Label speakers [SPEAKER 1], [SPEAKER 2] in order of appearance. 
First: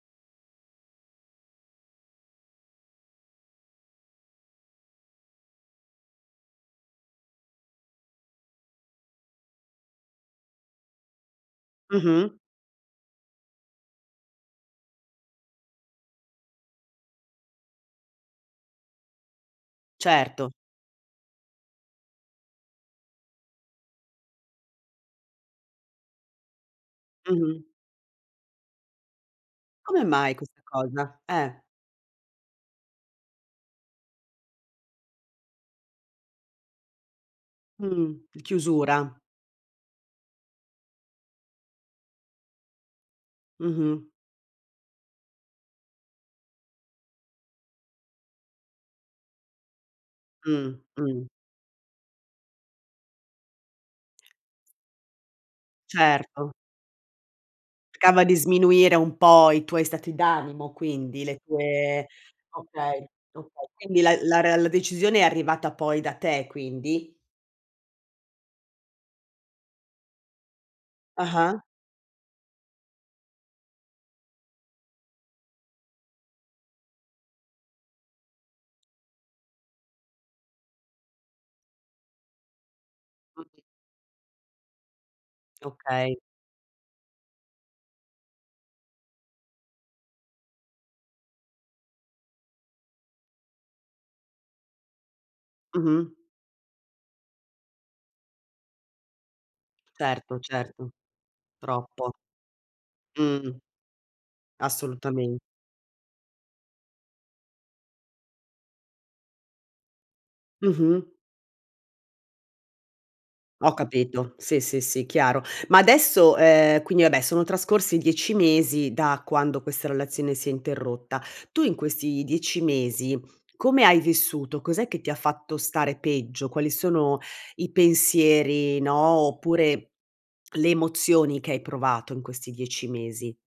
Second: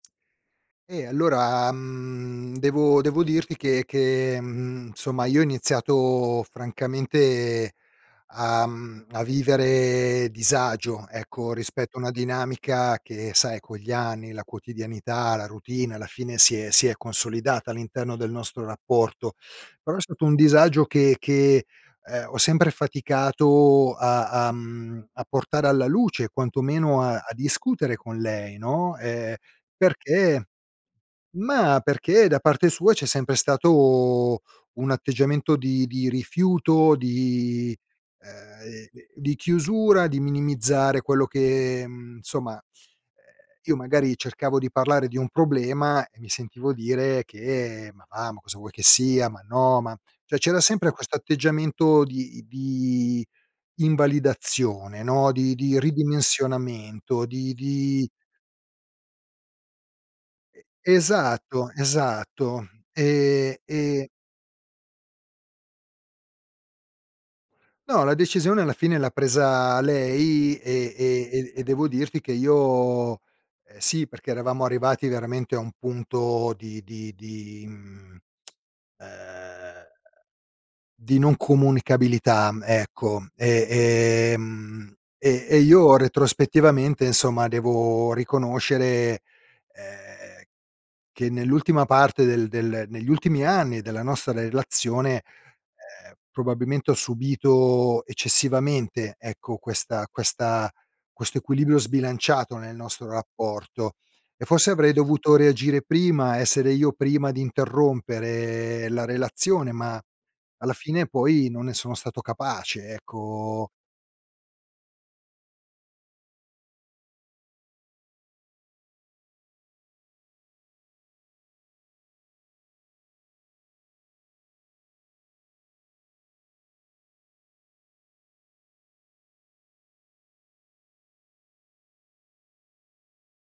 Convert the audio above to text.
[SPEAKER 1] E allora, mhmm, devo devo dirti che che, mhmm, insomma io ho iniziato francamente a mhmm, a vivere disagio, ecco rispetto a una
[SPEAKER 2] Mh-mh.
[SPEAKER 1] dinamica, che sai con gli anni, la quotidianità, la routine, alla fine si è si è consolidata, all'interno del nostro rapporto. Però, è stato un
[SPEAKER 2] Certo.
[SPEAKER 1] disagio che che, ehm, ho sempre faticato a a mhmm, a portare alla luce, quantomeno a a
[SPEAKER 2] Mh-mh.
[SPEAKER 1] discutere con lei, no, ehm,
[SPEAKER 2] Come mai
[SPEAKER 1] perché
[SPEAKER 2] questa cosa? Eh.
[SPEAKER 1] ma perché da parte sua, c'è sempre stato un atteggiamento di di rifiuto, di
[SPEAKER 2] Mh,
[SPEAKER 1] ehm,
[SPEAKER 2] chiusura.
[SPEAKER 1] di chiusura, di minimizzare quello che insomma, ehm, io
[SPEAKER 2] Mh-mh.
[SPEAKER 1] magari cercavo di parlare di un problema, e mi sentivo dire che: "Ma va, ma cosa vuoi che sia ma no, ma" cioè c'era
[SPEAKER 2] Mh,
[SPEAKER 1] sempre questo
[SPEAKER 2] mh.
[SPEAKER 1] atteggiamento di di invalidazione, no, di di
[SPEAKER 2] Certo.
[SPEAKER 1] ridimensionamento, di di
[SPEAKER 2] Cercava di sminuire un po' i tuoi stati
[SPEAKER 1] E
[SPEAKER 2] d'animo quindi, le
[SPEAKER 1] Esatto,
[SPEAKER 2] tue
[SPEAKER 1] esatto.
[SPEAKER 2] okay,
[SPEAKER 1] E
[SPEAKER 2] okay. Quindi
[SPEAKER 1] e
[SPEAKER 2] la la rea la decisione è arrivata poi da te, quindi?
[SPEAKER 1] No, la decisione alla fine l'ha presa lei e e
[SPEAKER 2] Ah-ah
[SPEAKER 1] e devo dirti che io ehm, sì perché eravamo arrivati veramente a un punto di di di mhmm, uhm, di non comunicabilità, ecco,
[SPEAKER 2] Mh-mh.
[SPEAKER 1] e ehm, e e io
[SPEAKER 2] Okay.
[SPEAKER 1] retrospettivamente insomma devo riconoscere, ehm, che nell'ultima parte del del negli ultimi anni della nostra relazione,
[SPEAKER 2] Mh-mh.
[SPEAKER 1] ehm, probabilmente, ho subito eccessivamente, ecco, questa
[SPEAKER 2] Certo,
[SPEAKER 1] questa
[SPEAKER 2] certo,
[SPEAKER 1] questo equilibrio
[SPEAKER 2] troppo.
[SPEAKER 1] sbilanciato nel nostro
[SPEAKER 2] Mh.
[SPEAKER 1] rapporto. E forse avrei dovuto
[SPEAKER 2] Assolutamen
[SPEAKER 1] reagire prima, essere io prima di interrompere la relazione, ma alla
[SPEAKER 2] Mh-mh.
[SPEAKER 1] fine poi non ne sono stato capace, ecco
[SPEAKER 2] Ho capito, sì, sì, sì, chiaro. Ma adesso, ehm, quindi vabbè sono trascorsi 10 mesi da quando questa relazione si è interrotta, tu in questi 10 mesi come hai vissuto? Cos'è che ti ha fatto stare peggio? Quali sono i pensieri, no, oppure le emozioni che hai provato in questi 10 mesi.